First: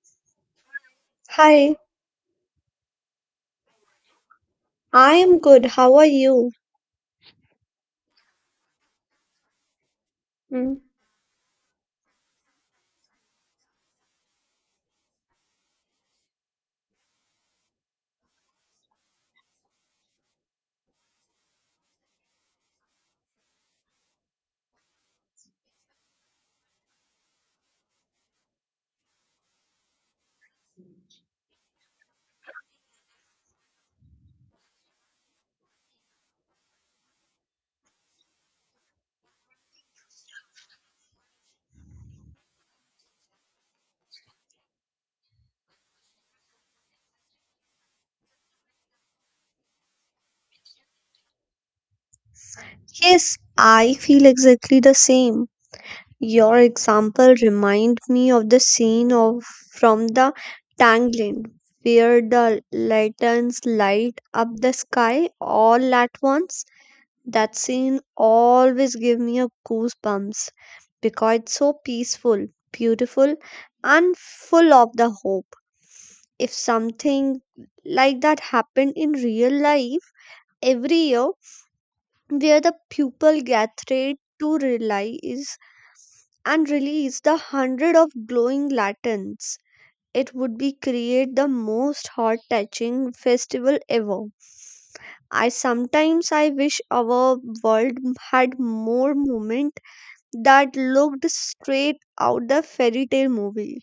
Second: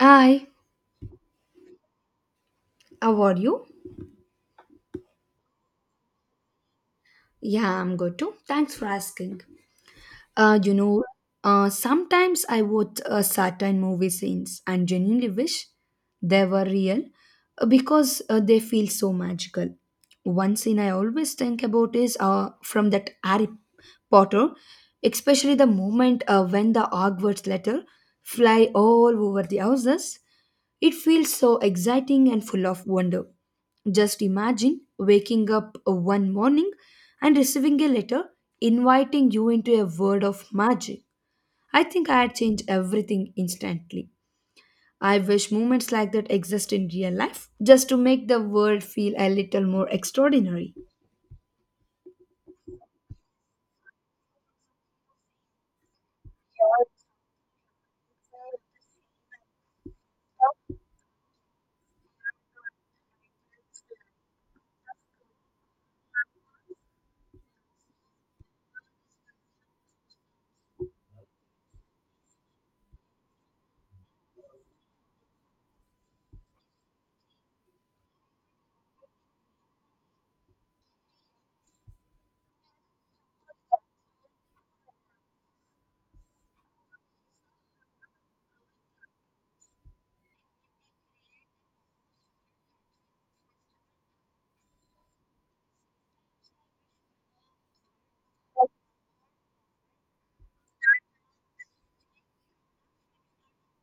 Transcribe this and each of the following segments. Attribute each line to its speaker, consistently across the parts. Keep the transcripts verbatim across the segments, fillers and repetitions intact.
Speaker 1: Hi,
Speaker 2: Hi,
Speaker 1: how are you?
Speaker 2: I am good. How are you?
Speaker 1: Yeah, I'm good too. Thanks for asking. Uh, you
Speaker 2: Mm.
Speaker 1: know, uh, sometimes I watch uh, certain movie scenes and genuinely wish they were real uh, because uh, they feel so magical. One scene I always think about is uh, from that Harry Potter, especially the moment uh, when the Hogwarts letter fly all over the houses. It feels so exciting and full of wonder. Just imagine waking up one morning and receiving a letter inviting you into a world of magic. I think I'd change everything instantly. I wish moments like that exist in real life just to make the world feel a little more extraordinary.
Speaker 2: Yes, I feel exactly the same. Your example remind me of the scene of from the Tangled, where the lanterns light up the sky all at once. That scene always give me a goosebumps because it's so peaceful, beautiful, and full of the hope. If something like that happened in real life every year, where the pupil gathered to realize and release the hundred of glowing lanterns. It would be create the most heart touching festival ever. I sometimes I wish our world had more moment that looked straight out the fairy tale movie.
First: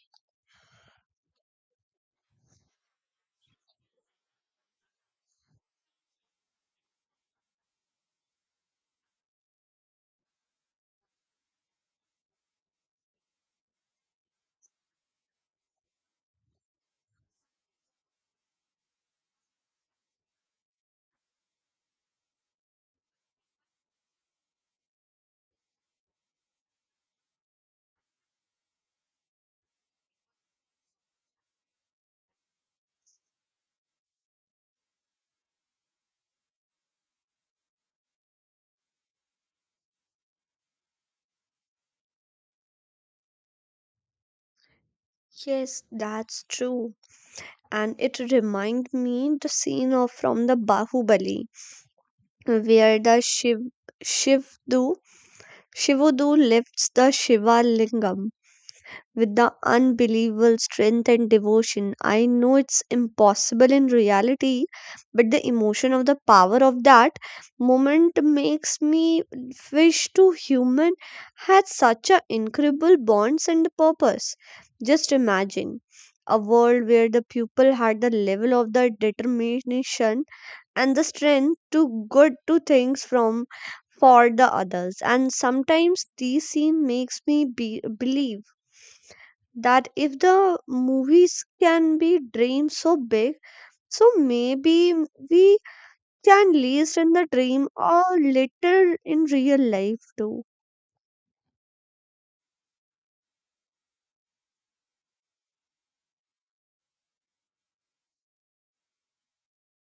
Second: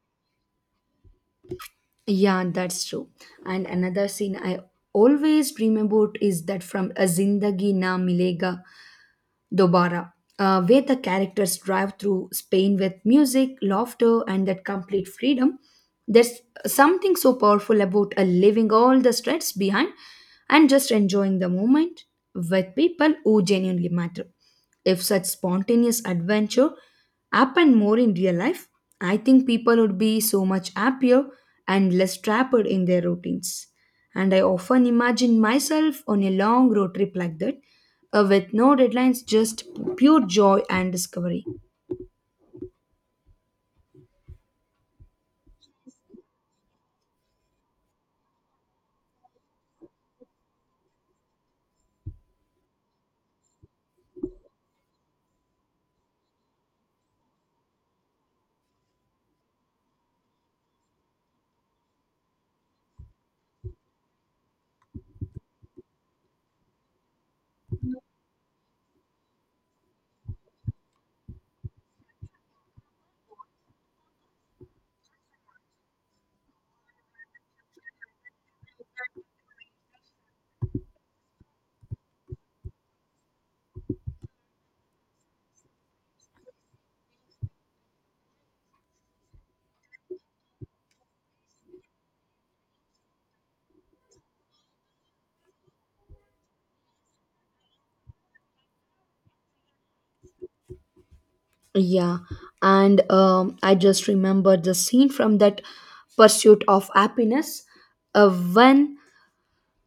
Speaker 1: Yeah, that's true. And another scene I always dream about is that from A Zindagi Na Milega Dobara, uh, where the characters drive through Spain with music, laughter, and that complete freedom. There's something so powerful about uh, leaving all the stress behind and just enjoying the moment with people who genuinely matter. If such spontaneous adventure happened more in real life, I think people would be so much happier and less trapped in their routines. And I often imagine myself on a long road trip like that uh, with no deadlines, just pure joy and discovery.
Speaker 2: Yes, that's true. And it remind me the scene of from the Bahubali where the Shiv Shivdu Shivudu lifts the Shiva Lingam with the unbelievable strength and devotion. I know it's impossible in reality, but the emotion of the power of that moment makes me wish to human had such an incredible bonds and purpose. Just imagine a world where the people had the level of the determination and the strength to good to things from for the others. And sometimes these scene makes me be- believe that if the movies can be dreamed so big, so maybe we can least in the dream or little in real life too.
Speaker 1: Yeah, and um, I just remembered the scene from that Pursuit of Happiness uh, when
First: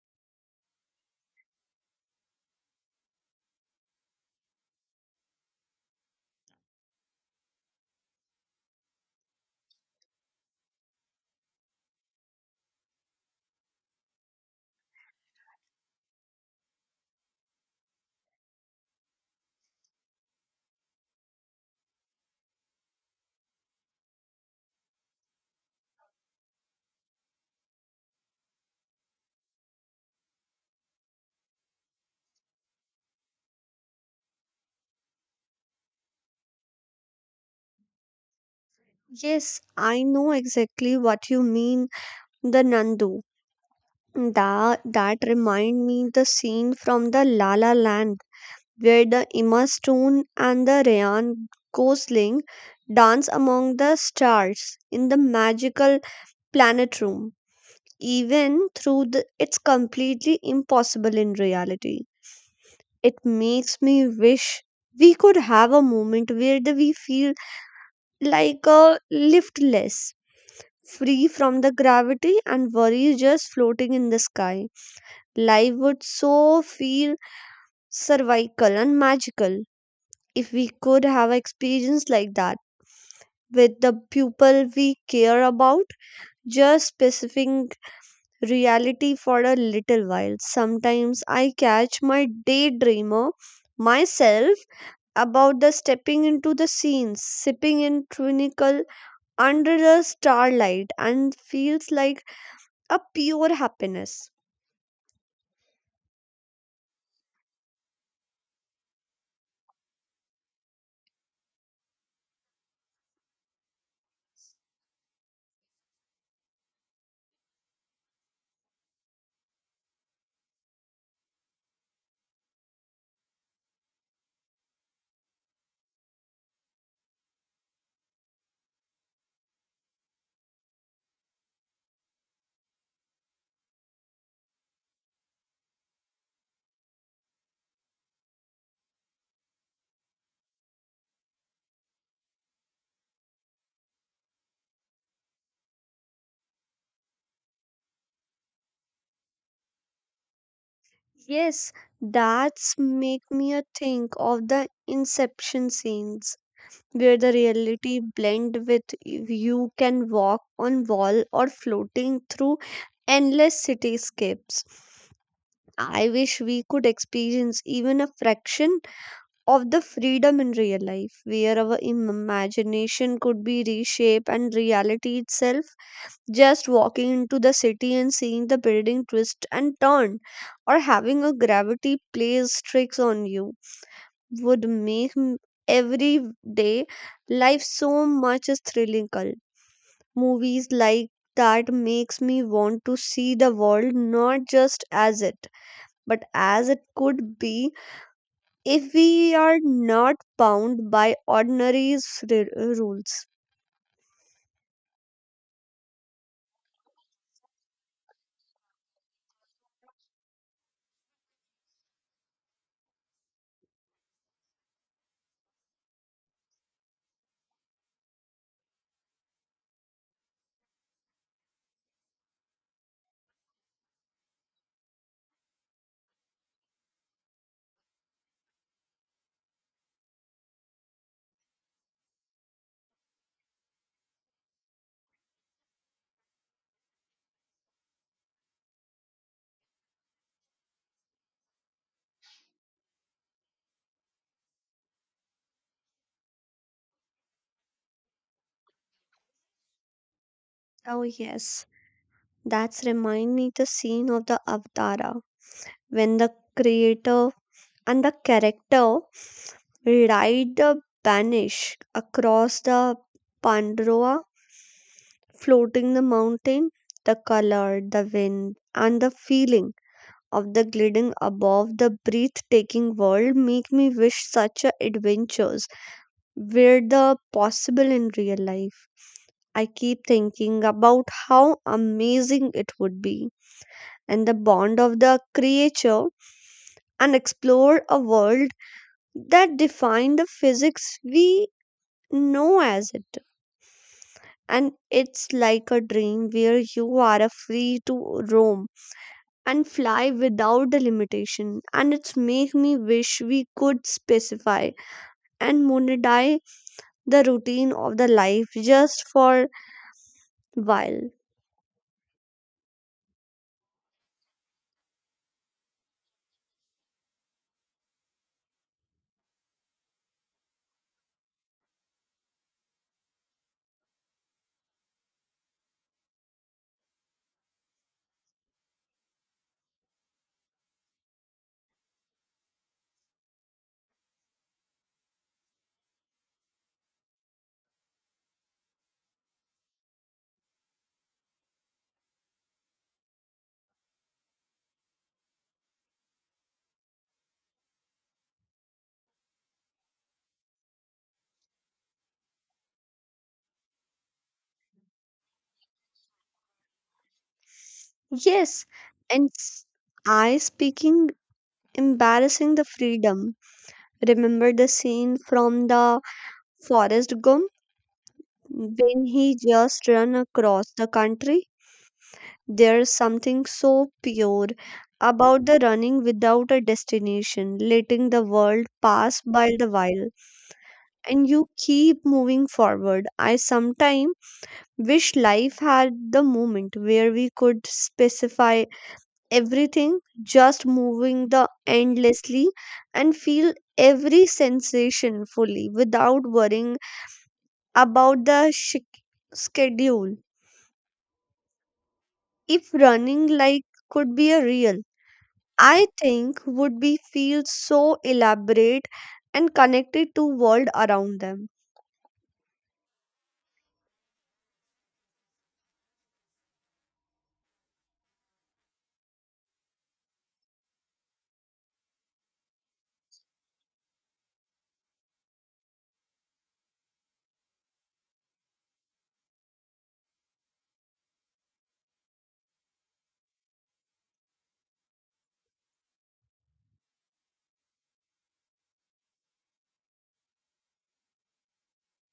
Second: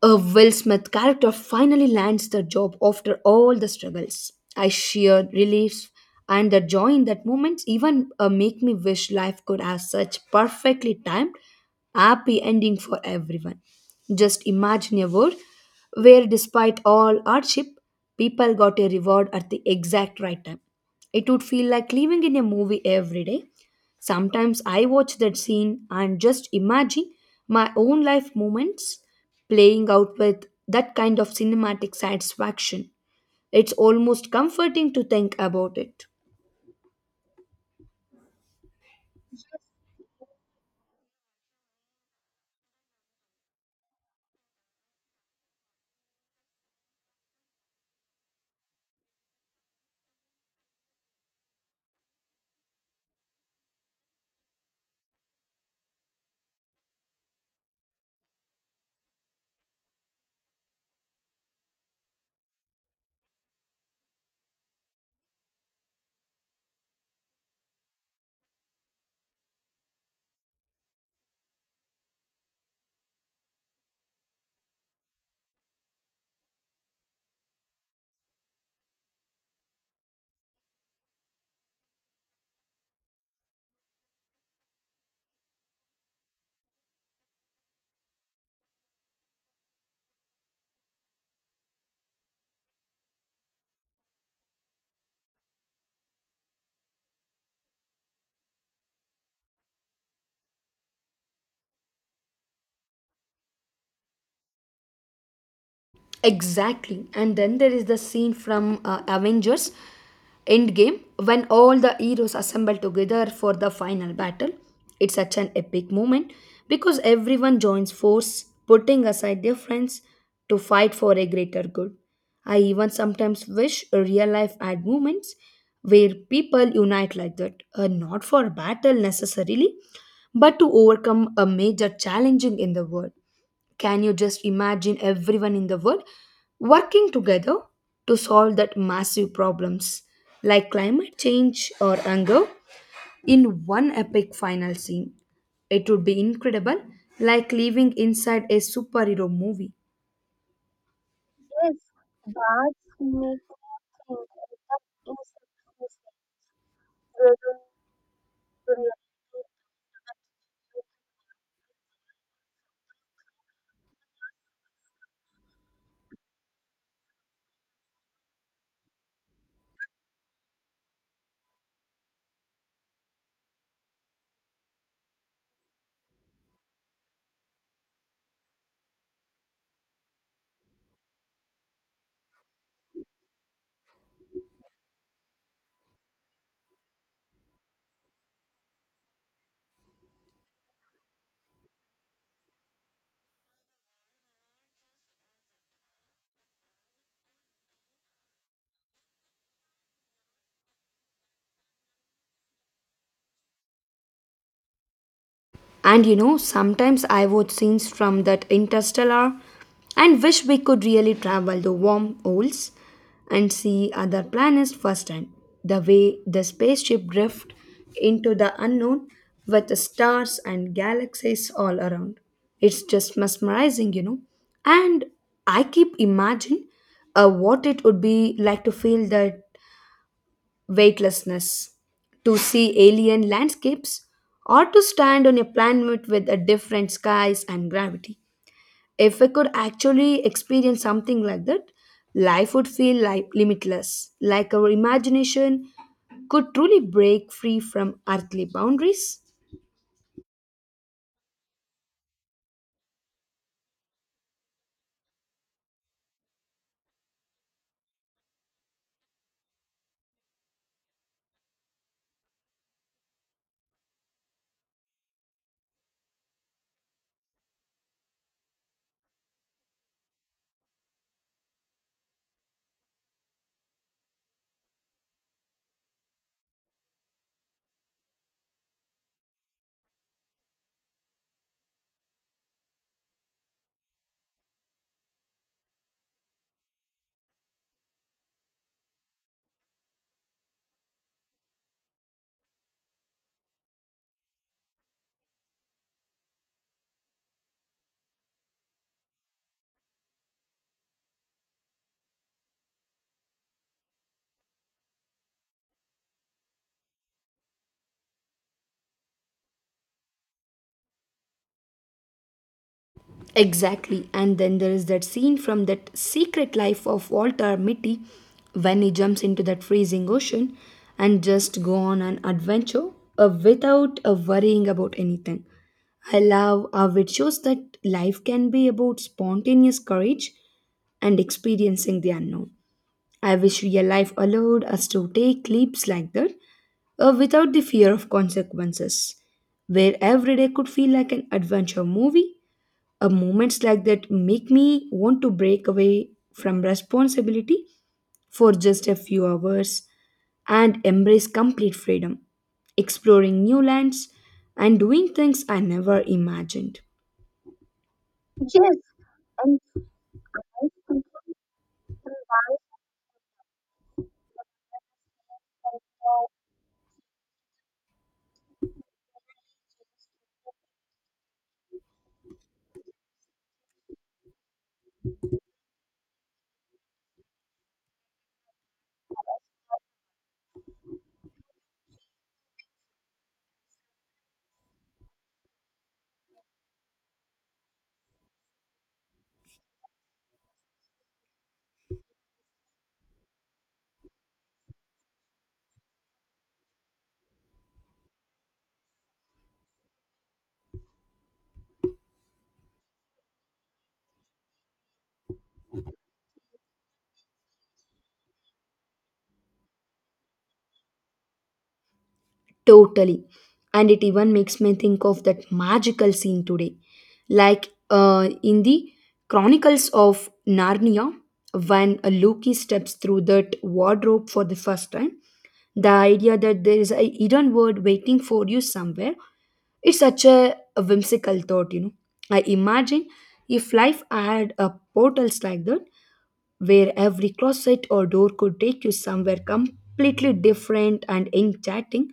Speaker 1: A Will Smith character finally lands the job after all the struggles. I sheer relief and the joy in that moment even uh, make me wish life could have such perfectly timed, happy ending for everyone. Just imagine a world where, despite all hardship, people got a reward at the exact right time. It would feel like living in a movie every day. Sometimes I watch that scene and just imagine my own life moments playing out with that kind of cinematic satisfaction. It's almost comforting to think about it.
Speaker 2: Yes, I know exactly what you mean. The nandu that that remind me the scene from the La La Land where the Emma Stone and the Ryan Gosling dance among the stars in the magical planet room. Even through the, it's completely impossible in reality. It makes me wish we could have a moment where the, we feel like a liftless, free from the gravity and worries, just floating in the sky. Life would so feel cervical and magical if we could have experience like that with the people we care about, just specifying reality for a little while. Sometimes I catch my daydreamer myself about the stepping into the scenes, sipping in twinical under the starlight, and feels like a pure happiness.
Speaker 1: Exactly. And then there is the scene from uh, Avengers Endgame, when all the heroes assemble together for the final battle, it's such an epic moment because everyone joins force, putting aside their friends to fight for a greater good. I even sometimes wish real life had moments where people unite like that, uh, not for battle necessarily, but to overcome a major challenging in the world. Can you just imagine everyone in the world working together to solve that massive problems like climate change or hunger in one epic final scene? It would be incredible, like living inside a superhero movie.
Speaker 2: Yes, that's make me a think of the inception scenes where the reality blend with y- you can walk on wall or floating through endless cityscapes. I wish we could experience even a fraction of the freedom in real life, where our im- imagination could be reshaped and reality itself. Just walking into the city and seeing the building twist and turn, or having a gravity plays tricks on you would make m- everyday life so much thrillical. Movies like that makes me want to see the world not just as it, but as it could be if we are not bound by ordinary s- r- rules.
Speaker 1: And you know, sometimes I watch scenes from that interstellar and wish we could really travel the wormholes and see other planets firsthand. The way the spaceship drift into the unknown with the stars and galaxies all around. It's just mesmerizing, you know. And I keep imagining uh, what it would be like to feel that weightlessness, to see alien landscapes, or to stand on a planet with a different skies and gravity. If I could actually experience something like that, life would feel like limitless, like our imagination could truly break free from earthly boundaries.
Speaker 2: Oh yes, that's remind me the scene of the Avatara when the creator and the character ride the banish across the Pandora floating the mountain, the color, the wind, and the feeling of the gliding above the breathtaking world make me wish such a adventures were the possible in real life. I keep thinking about how amazing it would be and the bond of the creature and explore a world that define the physics we know as it. And it's like a dream where you are free to roam and fly without the limitation. And it's make me wish we could specify and monetize the routine of the life just for while.
Speaker 1: Exactly. And then there is that scene from that secret life of Walter Mitty when he jumps into that freezing ocean and just go on an adventure uh, without uh, worrying about anything. I love how it shows that life can be about spontaneous courage and experiencing the unknown. I wish real life allowed us to take leaps like that uh, without the fear of consequences, where every day could feel like an adventure movie uh, moments like that make me want to break away from responsibility for just a few hours and embrace complete freedom, exploring new lands and doing things I never imagined.
Speaker 2: Yes, and s- I speaking embarrassing the freedom. Remember the scene from the Forest Gump when he just run across the country. There's something so pure about the running without a destination, letting the world pass by the while and you keep moving forward. I sometimes wish life had the moment where we could specify everything, just moving the endlessly and feel every sensation fully without worrying about the sh- schedule. If running like could be a real, I think would be feel so elaborate and connected to world around them.
Speaker 1: Totally. And it even makes me think of that magical scene today. Like uh, in the Chronicles of Narnia, when Loki steps through that wardrobe for the first time, the idea that there is a hidden word waiting for you somewhere, it's such a, a whimsical thought, you know. I imagine if life had a portals like that, where every closet or door could take you somewhere completely different and enchanting.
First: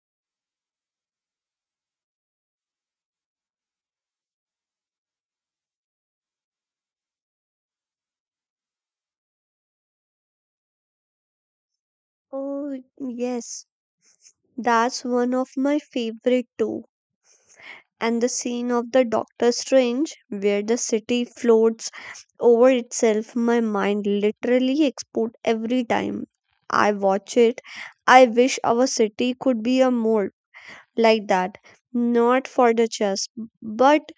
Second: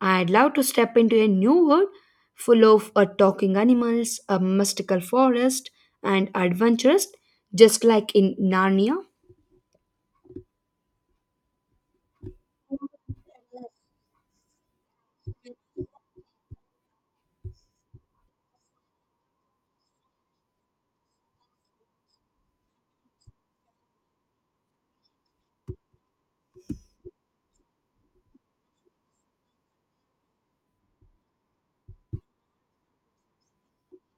Speaker 1: I'd love to step into a new world full of uh, talking animals, a mystical forest, and adventures, just like in Narnia.
Speaker 2: Oh yes. That's one of my favorite too. And the scene of the Doctor Strange, where the city floats over itself, my mind literally explodes every time I watch it. I wish our city could be a mold like that, not for the just, but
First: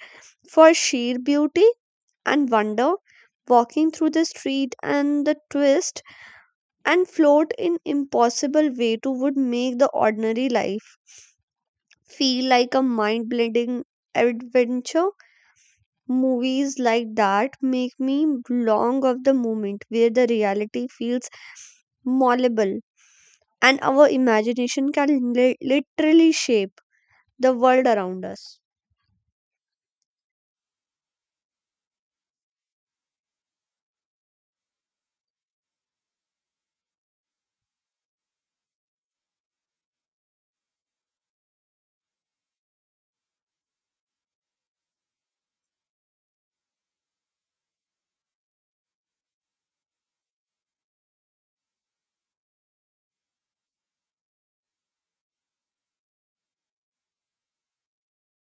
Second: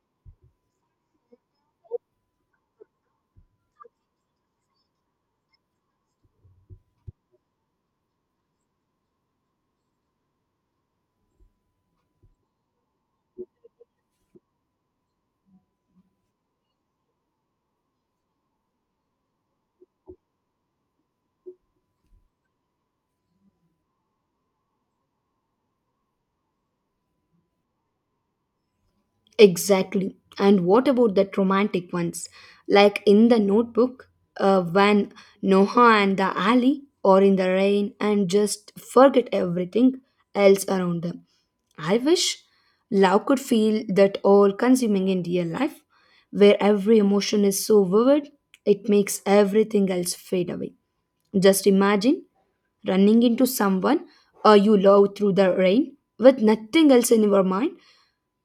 Speaker 2: for sheer beauty and wonder. Walking through the street and the twist and float in impossible way to would make the ordinary life feel like a mind blending adventure. Movies like that make me long of the moment where the reality feels malleable and our imagination can li- literally shape the world around us.
Speaker 1: Exactly. And what about that romantic ones? Like in the notebook, uh, when Noah and the alley or in the rain and just forget everything else around them. I wish love could feel that all consuming in real life, where every emotion is so vivid, it makes everything else fade away. Just imagine running into someone uh, you love through the rain with nothing else in your mind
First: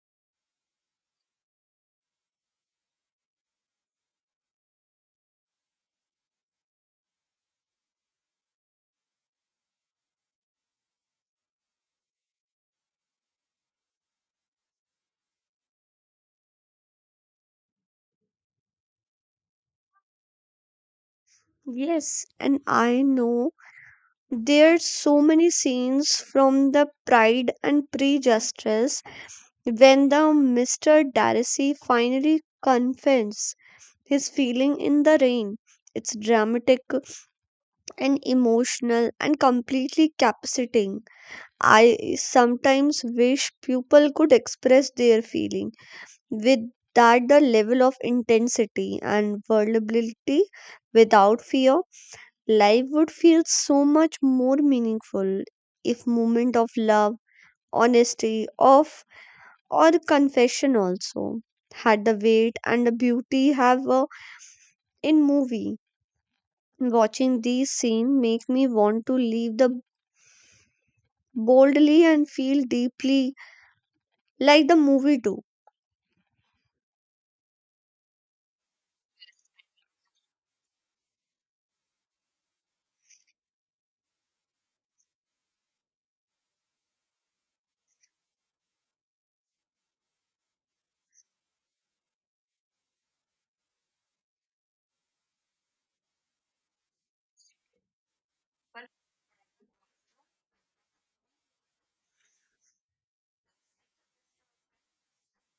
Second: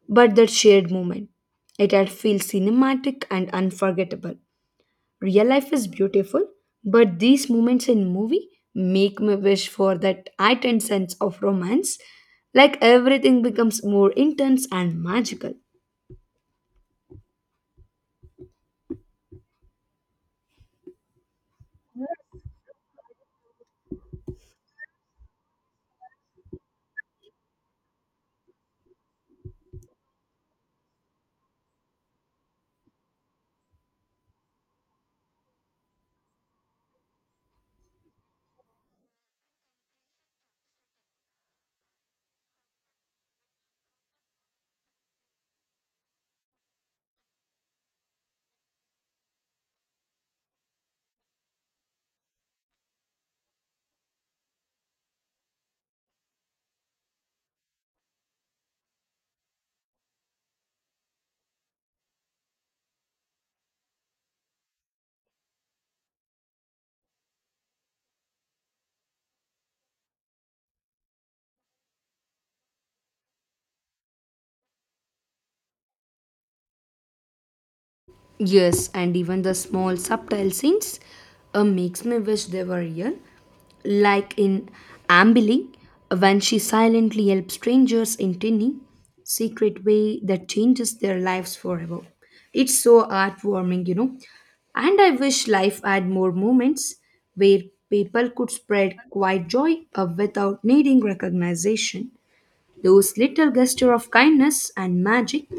Speaker 1: but that shared moment, it had feel cinematic and unforgettable. Real life is beautiful, but these moments in movie make me wish for that heightened sense of romance. Like everything becomes more intense and magical.
Speaker 2: Yes, and I know there's so many scenes from the Pride and Prejudice when the Mister Darcy finally confesses his feeling in the rain. It's dramatic and emotional and completely captivating. I sometimes wish people could express their feeling with that the level of intensity and vulnerability without fear. Life would feel so much more meaningful if moment of love, honesty, of or confession also had the weight and the beauty have uh, in movie. Watching these scene make me want to leave the boldly and feel deeply like the movie do.
Speaker 1: Yes, and even the small subtle scenes uh, makes me wish they were real. Like in Ambili, when she silently helps strangers in tiny, secret way that changes their lives forever. It's so heartwarming, you know. And I wish life had more moments where people could spread quiet joy uh, without needing recognition. Those little gesture of kindness and magic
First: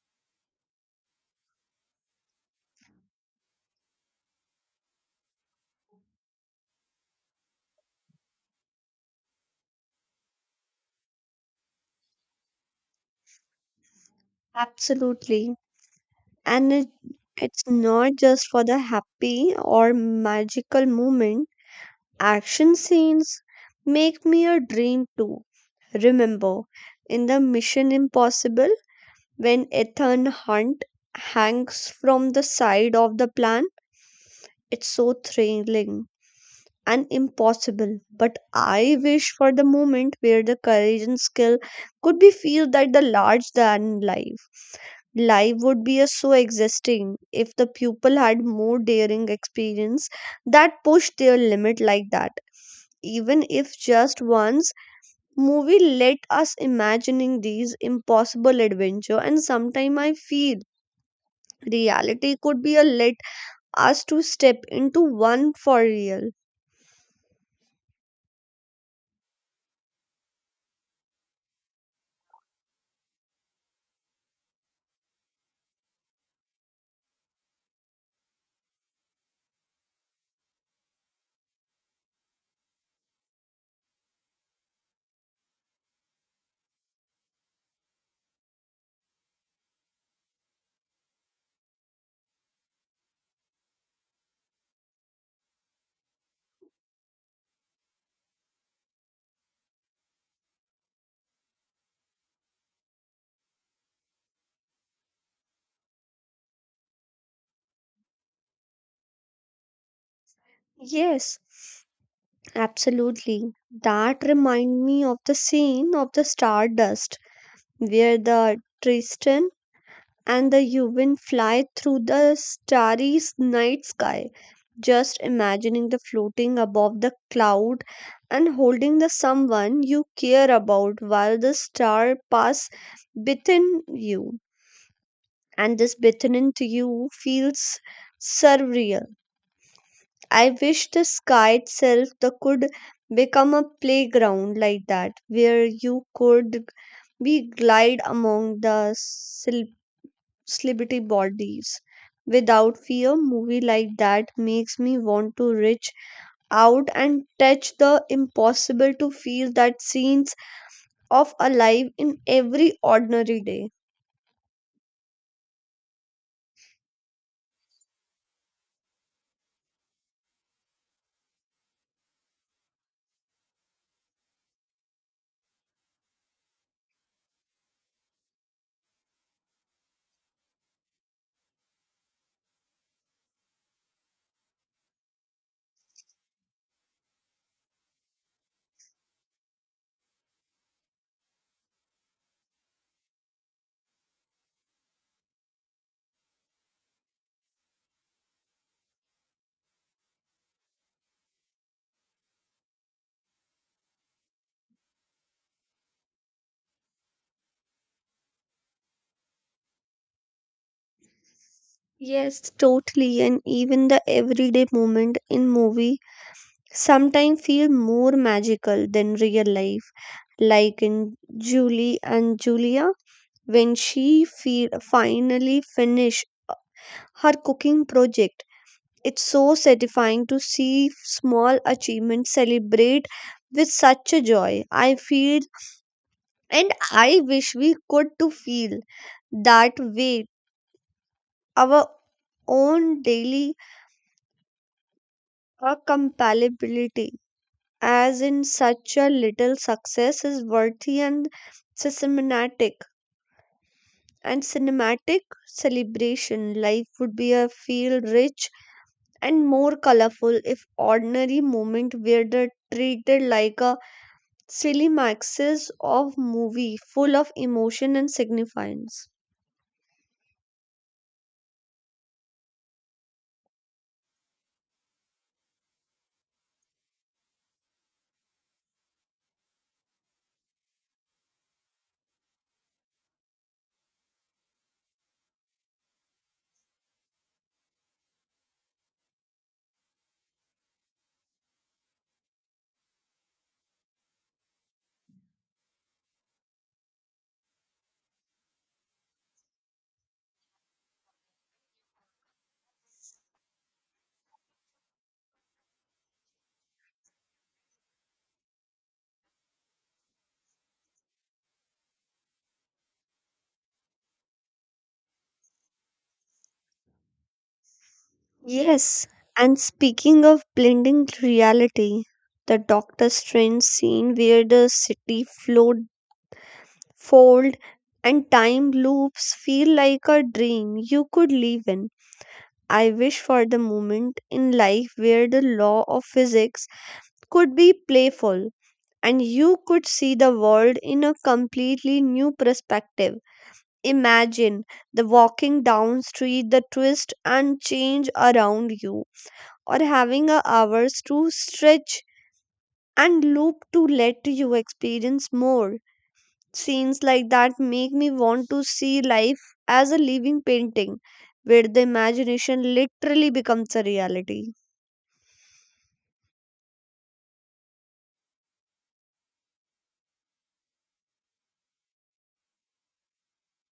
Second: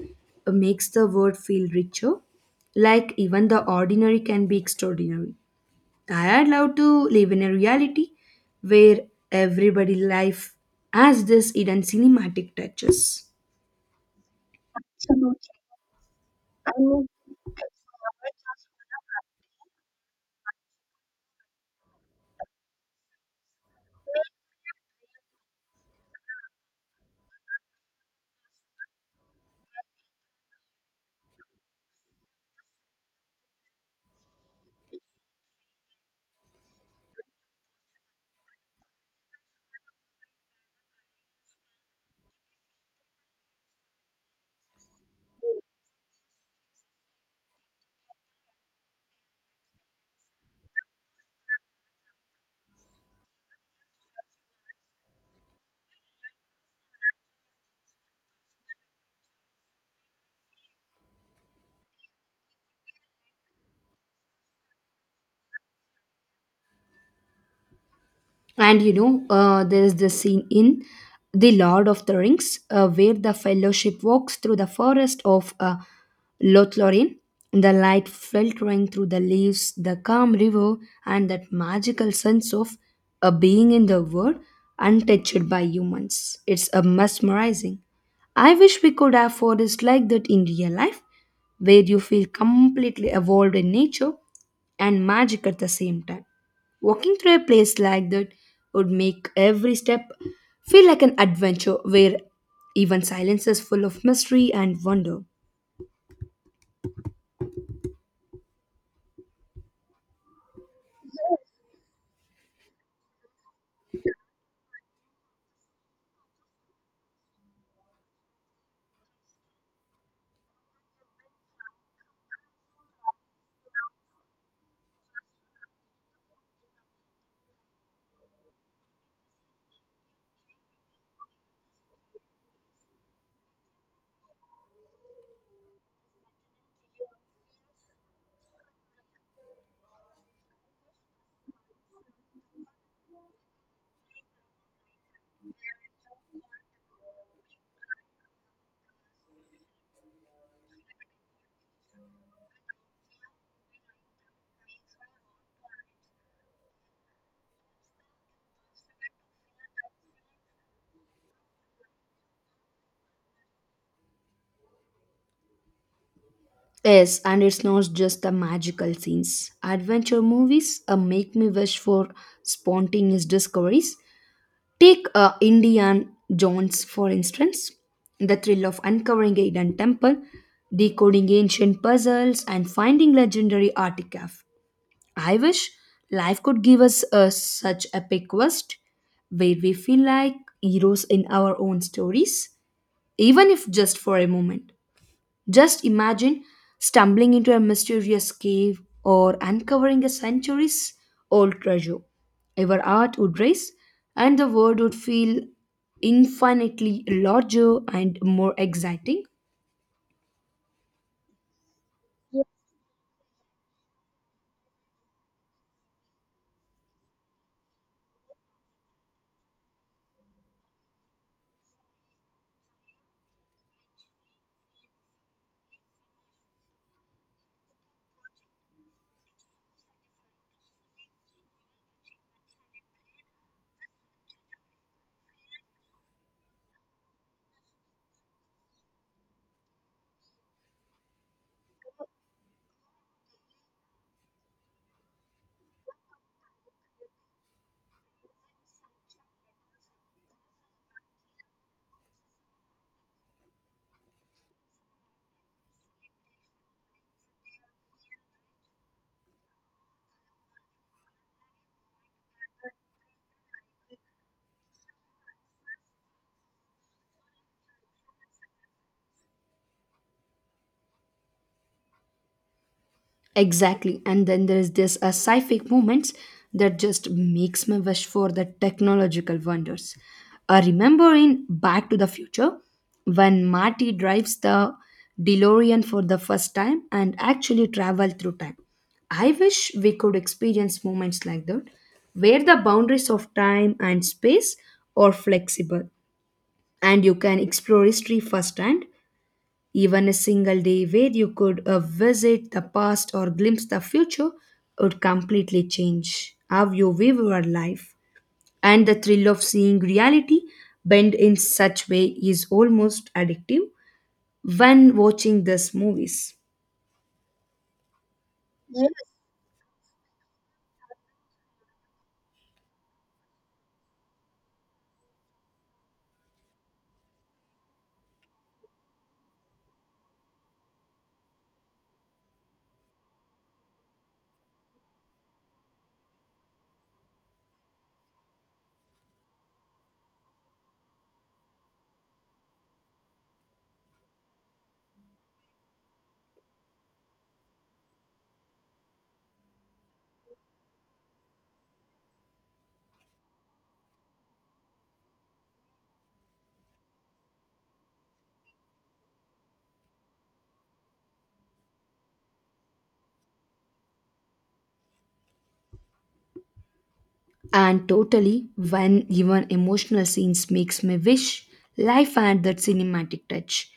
Speaker 1: uh, makes the world feel richer, like even the ordinary can be extraordinary. I'd love to live in a reality where everybody life has this hidden cinematic touches.
Speaker 2: Absolutely. And it, it's not just for the happy or magical moment. Action scenes make me a dream too. Remember, in the Mission Impossible, when Ethan Hunt hangs from the side of the plane, it's so thrilling and impossible. But I wish for the moment where the courage and skill could be feel that the large than life. Life would be a so existing if the pupil had more daring experience that pushed their limit like that. Even if just once, movie let us imagining these impossible adventure, and sometime I feel reality could be a let us to step into one for real.
Speaker 1: And you know, uh, there is this scene in The Lord of the Rings uh, where the fellowship walks through the forest of uh, Lothlorien, the light filtering through the leaves, the calm river, and that magical sense of uh, being in the world untouched by humans. It's a mesmerizing. I wish we could have forests like that in real life, where you feel completely evolved in nature and magic at the same time. Walking through a place like that would make every step feel like an adventure where even silence is full of mystery and wonder.
Speaker 2: Yes. Absolutely. That remind me of the scene of the Stardust where the Tristan and the Yuvin fly through the starry s- night sky. Just imagining the floating above the cloud and holding the someone you care about while the star pass within you and this within into you feels surreal. I wish the sky itself the could become a playground like that where you could be glide among the sil- celebrity bodies without fear. Movie like that makes me want to reach out and touch the impossible, to feel that scenes of alive in every ordinary day.
Speaker 1: Yes, and it's not just the magical scenes. Adventure movies uh, make me wish for spontaneous discoveries. Take uh, Indiana Jones, for instance. The thrill of uncovering a hidden temple, decoding ancient puzzles, and finding legendary artifacts I wish life could give us a such epic quest where we feel like heroes in our own stories, even if just for a moment. Just imagine stumbling into a mysterious cave or uncovering a centuries old treasure. Our heart would race and the world would feel infinitely larger and more exciting.
Speaker 2: Yes, totally. And even the everyday moment in movie sometimes feel more magical than real life, like in Julie and Julia when she fe- finally finished her cooking project. It's so satisfying to see small achievements celebrate with such a joy. I feel, and I wish we could to feel that way our own daily uh, compatibility as in such a little success is worthy and systematic and cinematic celebration. Life would be a feel rich and more colorful if ordinary moment were the- treated like a silly maxis of movie full of emotion and significance.
Speaker 1: Exactly. And then there is this uh, sci-fi moments that just makes me wish for the technological wonders. I remember in Back to the Future when Marty drives the DeLorean for the first time and actually travel through time. I wish we could experience moments like that where the boundaries of time and space are flexible and you can explore history firsthand even a single day where you could uh, visit the past or glimpse the future would completely change how you view your life. And the thrill of seeing reality bend in such way is almost addictive when watching these movies.
Speaker 2: Yes, and speaking of blending reality, the Doctor Strange scene where the city float fold and time loops feel like a dream you could live in. I wish for the moment in life where the law of physics could be playful and you could see the world in a completely new perspective. Imagine the walking down street, the twist and change around you, or having a hours to stretch and loop to let you experience more. Scenes like that make me want to see life as a living painting where the imagination literally becomes a reality.
Speaker 1: And totally when even emotional scenes makes me wish life had that cinematic touch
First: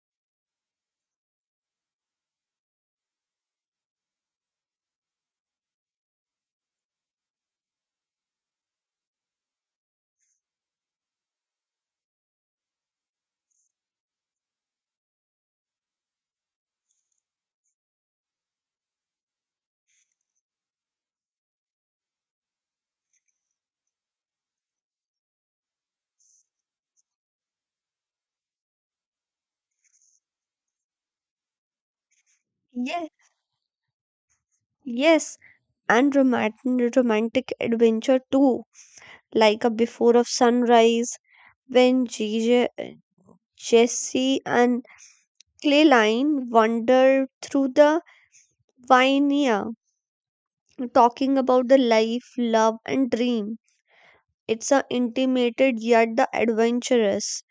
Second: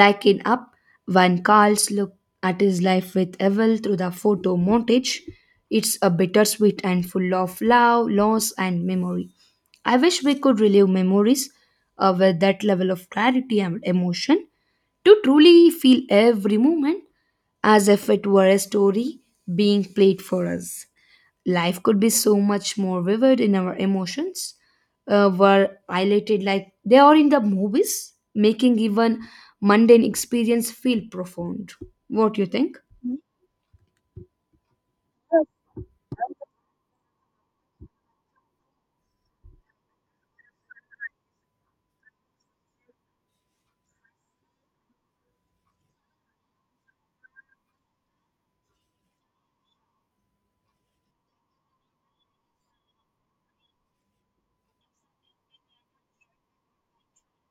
Speaker 1: like in up when carl's look at his life with Evel through the photo montage it's a bittersweet and full of love loss and memory. I wish we could relive memories uh, with that level of clarity and emotion to truly feel every moment as if it were a story being played for us life could be so much more vivid in our emotions uh, were highlighted like they are in the movies making even mundane experience feel profound. What do you think?
Speaker 2: Yes. Yes, and romantic, romantic, adventure too, like a Before of Sunrise when JJ, Jesse and Clayline wander through the vineyard talking about the life, love and dream. It's a intimated yet the adventurous.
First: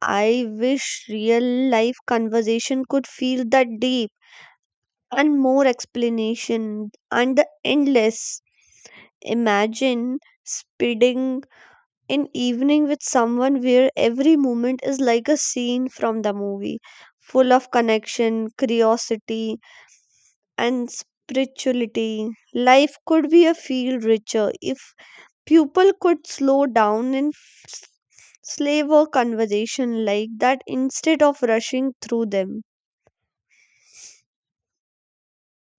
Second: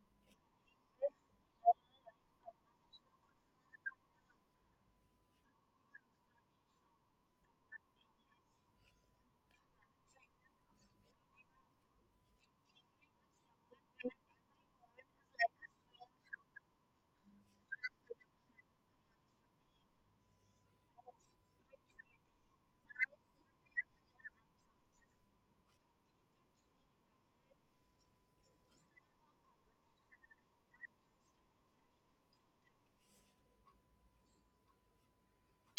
Speaker 2: I wish real life conversation could feel that deep and more explanation and the endless. Imagine speeding in evening with someone where every moment is like a scene from the movie, full of connection, curiosity, and spirituality. Life could be a feel richer if people could slow down and f- slave a conversation like that instead of rushing through them.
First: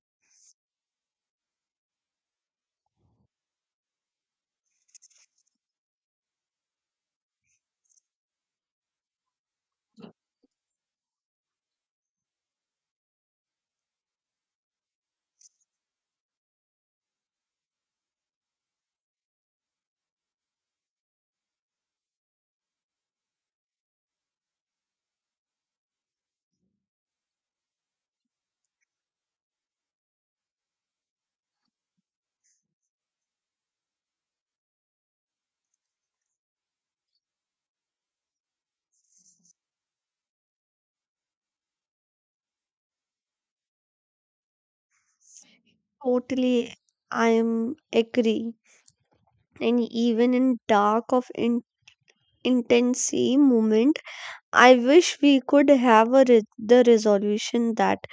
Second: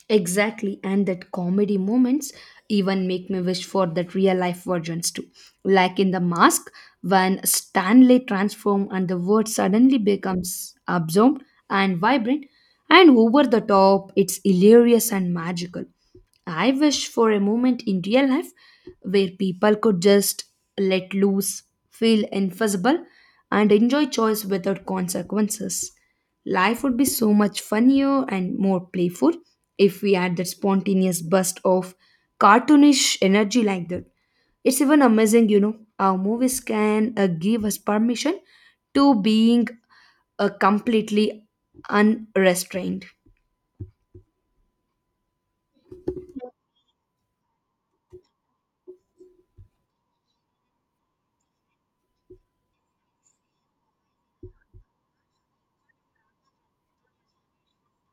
Speaker 1: Exactly, and that comedy moments even make me wish for that real life versions too. Like in The Mask, when Stanley transforms and the word suddenly becomes absorbed and vibrant, and over the top, it's hilarious and magical. I wish for a moment in real life where people could just let loose, feel invisible, and enjoy choice without consequences. Life would be so much funnier and more playful if we had that spontaneous burst of cartoonish energy like that. It's even amazing, you know, our movies can uh, give us permission to being uh, completely unrestrained.
Speaker 2: Totally, I am agree. And even in dark of in- intensity moment, I wish we could have a re- the resolution that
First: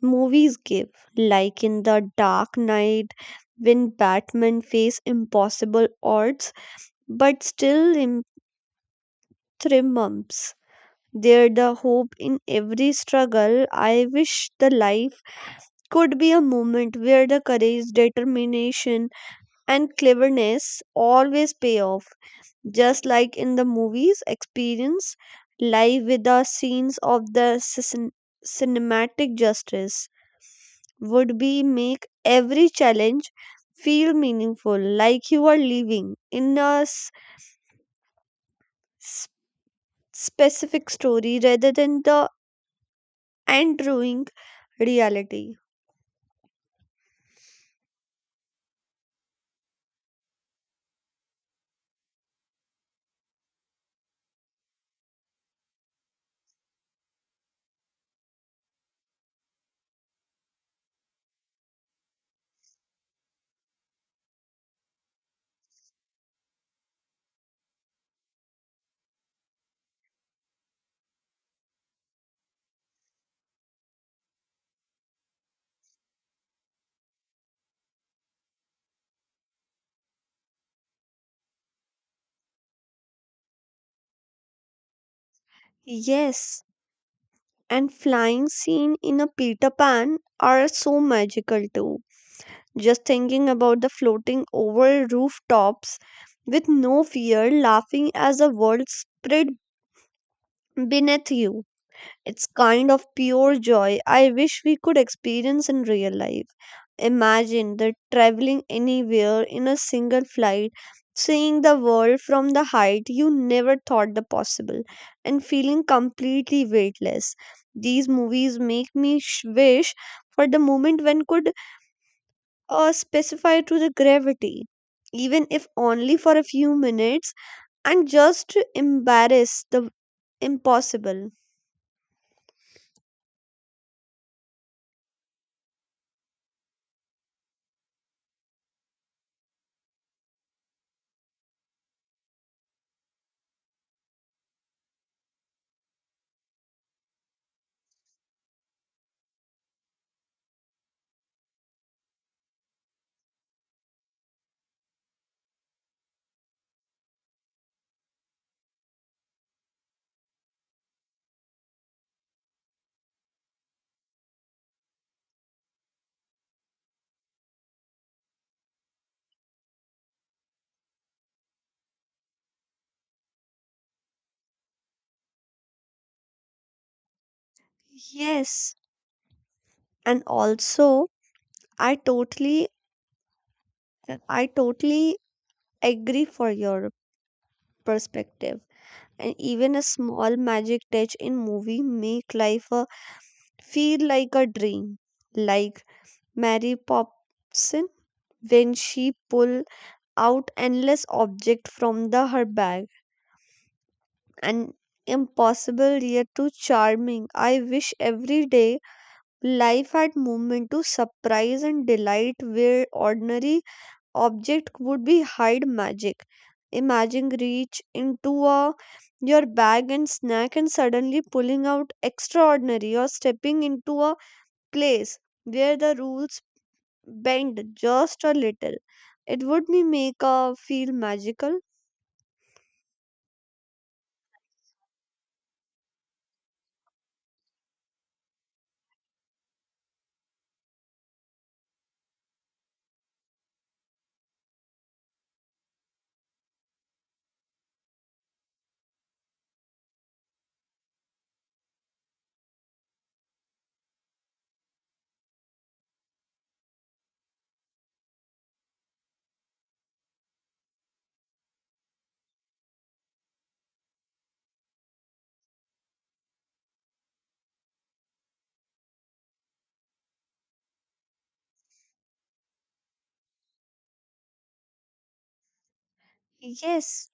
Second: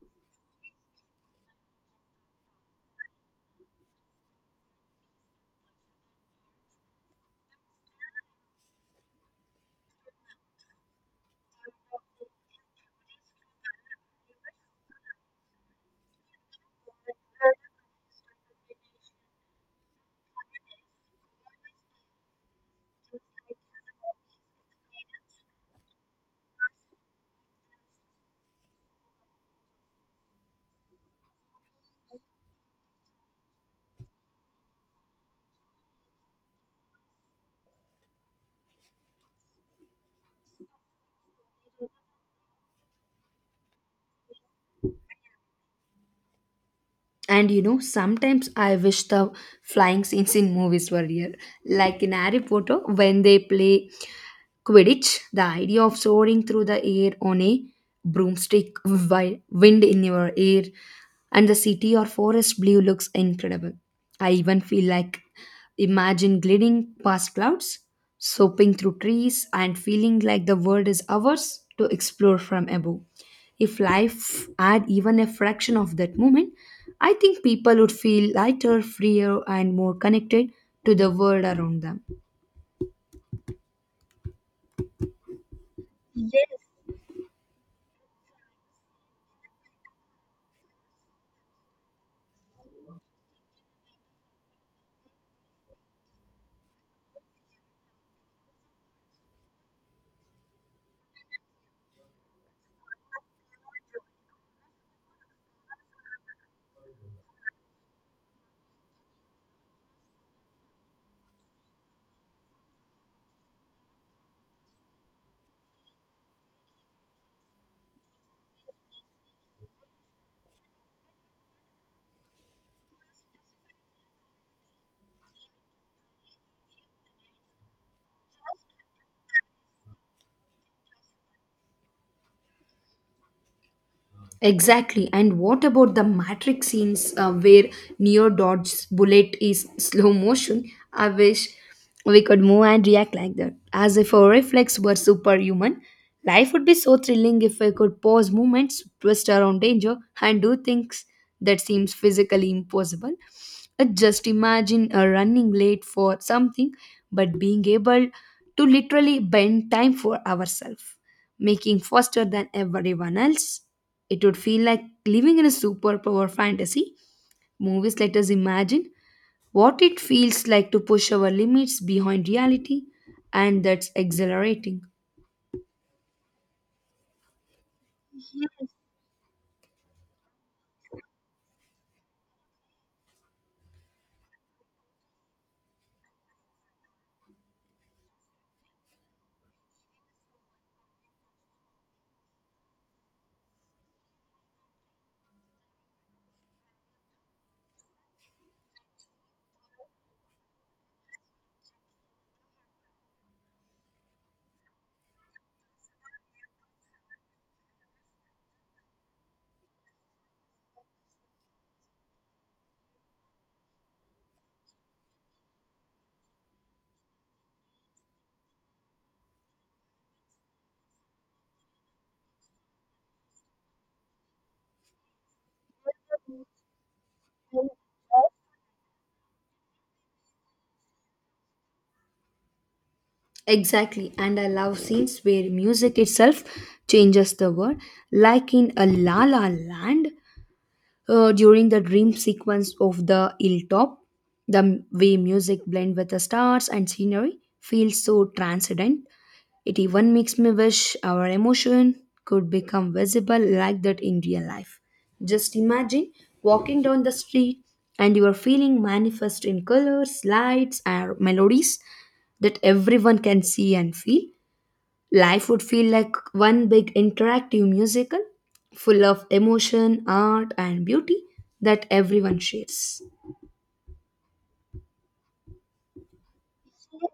Speaker 2: movies give, like in The Dark Knight, when Batman face impossible odds but still im- triumphs. There the hope in every struggle. I wish the life could be a moment where the courage, determination, and cleverness always pay off. Just like in the movies, experience live with the scenes of the cin- cinematic justice would be make every challenge feel meaningful, like you are living in a s- s- specific story rather than the enduring reality.
Speaker 1: And you know, sometimes I wish the flying scenes in movies were real, like in Harry Potter when they play Quidditch, the idea of soaring through the air on a broomstick while wind in your ear and the city or forest blue looks incredible. I even feel like imagine gliding past clouds, soaping through trees, and feeling like the world is ours to explore from above. If life had even a fraction of that moment, I think people would feel lighter, freer, and more connected to the world around them.
Speaker 2: Yes, and flying scene in a Peter Pan are so magical too, just thinking about the floating over rooftops with no fear, laughing as the world spread beneath you. It's kind of pure joy I wish we could experience in real life. Imagine that traveling anywhere in a single flight, seeing the world from the height you never thought the possible, and feeling completely weightless. These movies make me sh- wish for the moment when could uh, specified to the gravity, even if only for a few minutes, and just to embarrass the impossible.
Speaker 1: Exactly. And what about the Matrix scenes uh, where Neo Dodge's bullet is slow motion? I wish we could move and react like that. As if our reflex were superhuman. Life would be so thrilling if we could pause movements, twist around danger, and do things that seems physically impossible. Uh, Just imagine uh, running late for something, but being able to literally bend time for ourselves, making faster than everyone else. It would feel like living in a superpower fantasy. Movies let us imagine what it feels like to push our limits behind reality, and that's exhilarating.
Speaker 2: Yes, and also I totally I totally agree for your perspective. And even a small magic touch in movie make life a, feel like a dream. Like Mary Popson when she pull out endless object from the her bag and impossible yet too charming. I wish every day life had moment to surprise and delight where ordinary object would be hide magic. Imagine reach into a your bag and snack and suddenly pulling out extraordinary or stepping into a place where the rules bend just a little. It would me make a feel magical.
Speaker 1: Exactly, and I love scenes where music itself changes the world, like in a La La Land uh, during the dream sequence of the hilltop. The m- way music blend with the stars and scenery feels so transcendent. It even makes me wish our emotion could become visible like that in real life. Just imagine walking down the street and your feeling manifest in colors, lights, and melodies that everyone can see and feel. Life would feel like one big interactive musical full of emotion, art, and beauty that everyone shares.
Speaker 2: Yes,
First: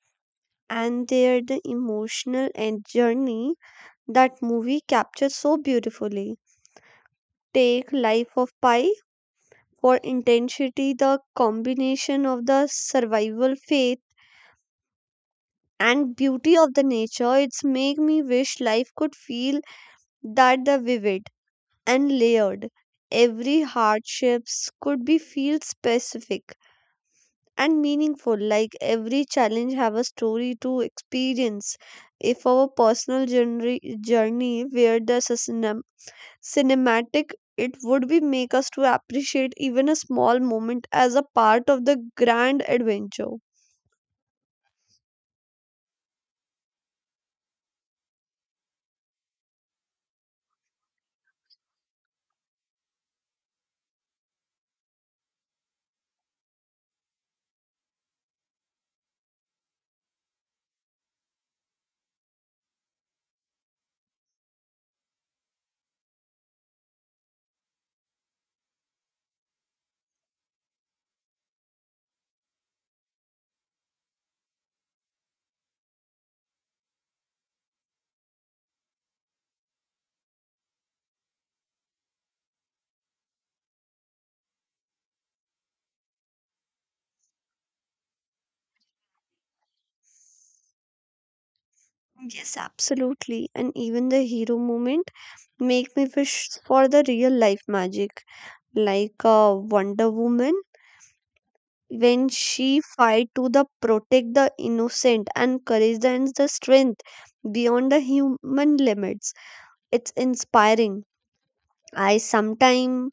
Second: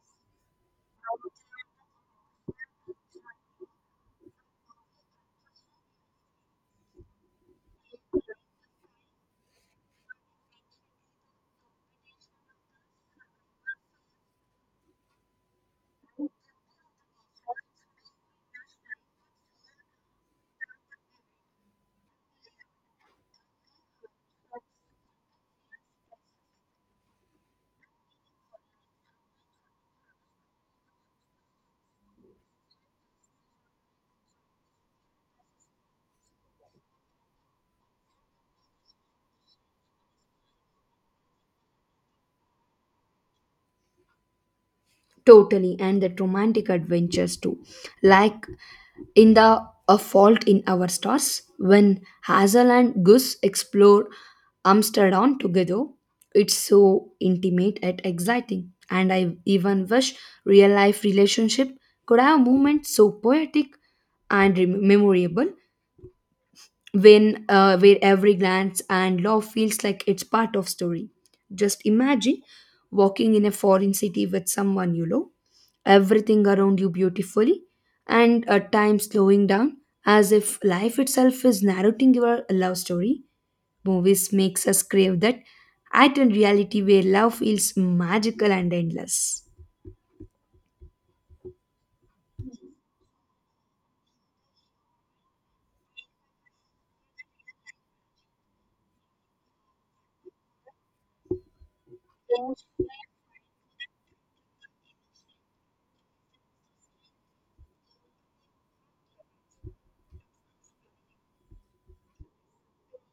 Speaker 2: and there the emotional and journey that movie captures so beautifully. Take Life of Pi for intensity, the combination of the survival faith and beauty of the nature. It's make me wish life could feel that the vivid and layered. Every hardships could be feel specific and meaningful. Like every challenge have a story to experience. If our personal journey journey where the cinematic it would be make us to appreciate even a small moment as a part of the grand adventure.
Speaker 1: Totally, and that romantic adventures too. Like in the A Fault in Our Stars, when Hazel and Gus explore Amsterdam together, it's so intimate and exciting. And I even wish real life relationship could have moments so poetic and rem- memorable when uh, where every glance and love feels like it's part of story. Just imagine walking in a foreign city with someone you love everything around you beautifully, and at times slowing down as if life itself is narrating your love story. Movies makes us crave that heightened reality where love feels magical and endless.
Speaker 2: Yes, absolutely. And even the hero moment make me wish for the real life magic, like uh, wonder woman when she fight to the protect the innocent and courage and the strength beyond the human limits. It's inspiring. I sometime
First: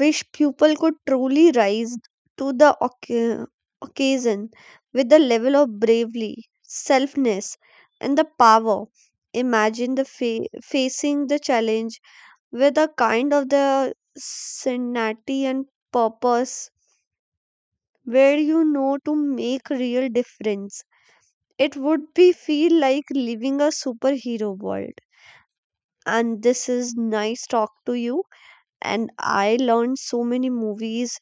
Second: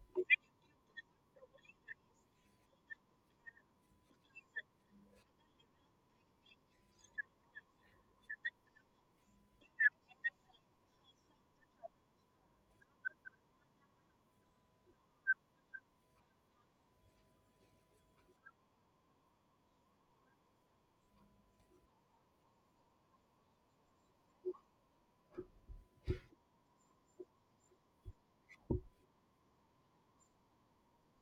Speaker 2: wish people could truly rise to the occa- occasion with the level of bravery, selfness, and the power. Imagine the fa- facing the challenge with a kind of the sanity and purpose where you know to make real difference. It would be feel like living a superhero world. And this is nice talk to you. And I learned so many movies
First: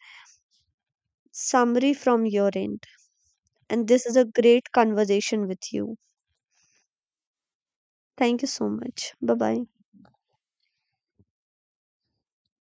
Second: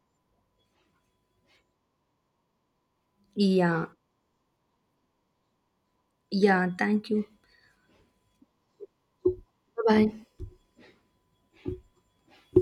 Speaker 2: summary from your end.
Speaker 1: Yeah,
Speaker 2: And this is a great conversation with you.
Speaker 1: yeah, thank you.
Speaker 2: Thank you so much. Bye bye.
Speaker 1: Bye bye.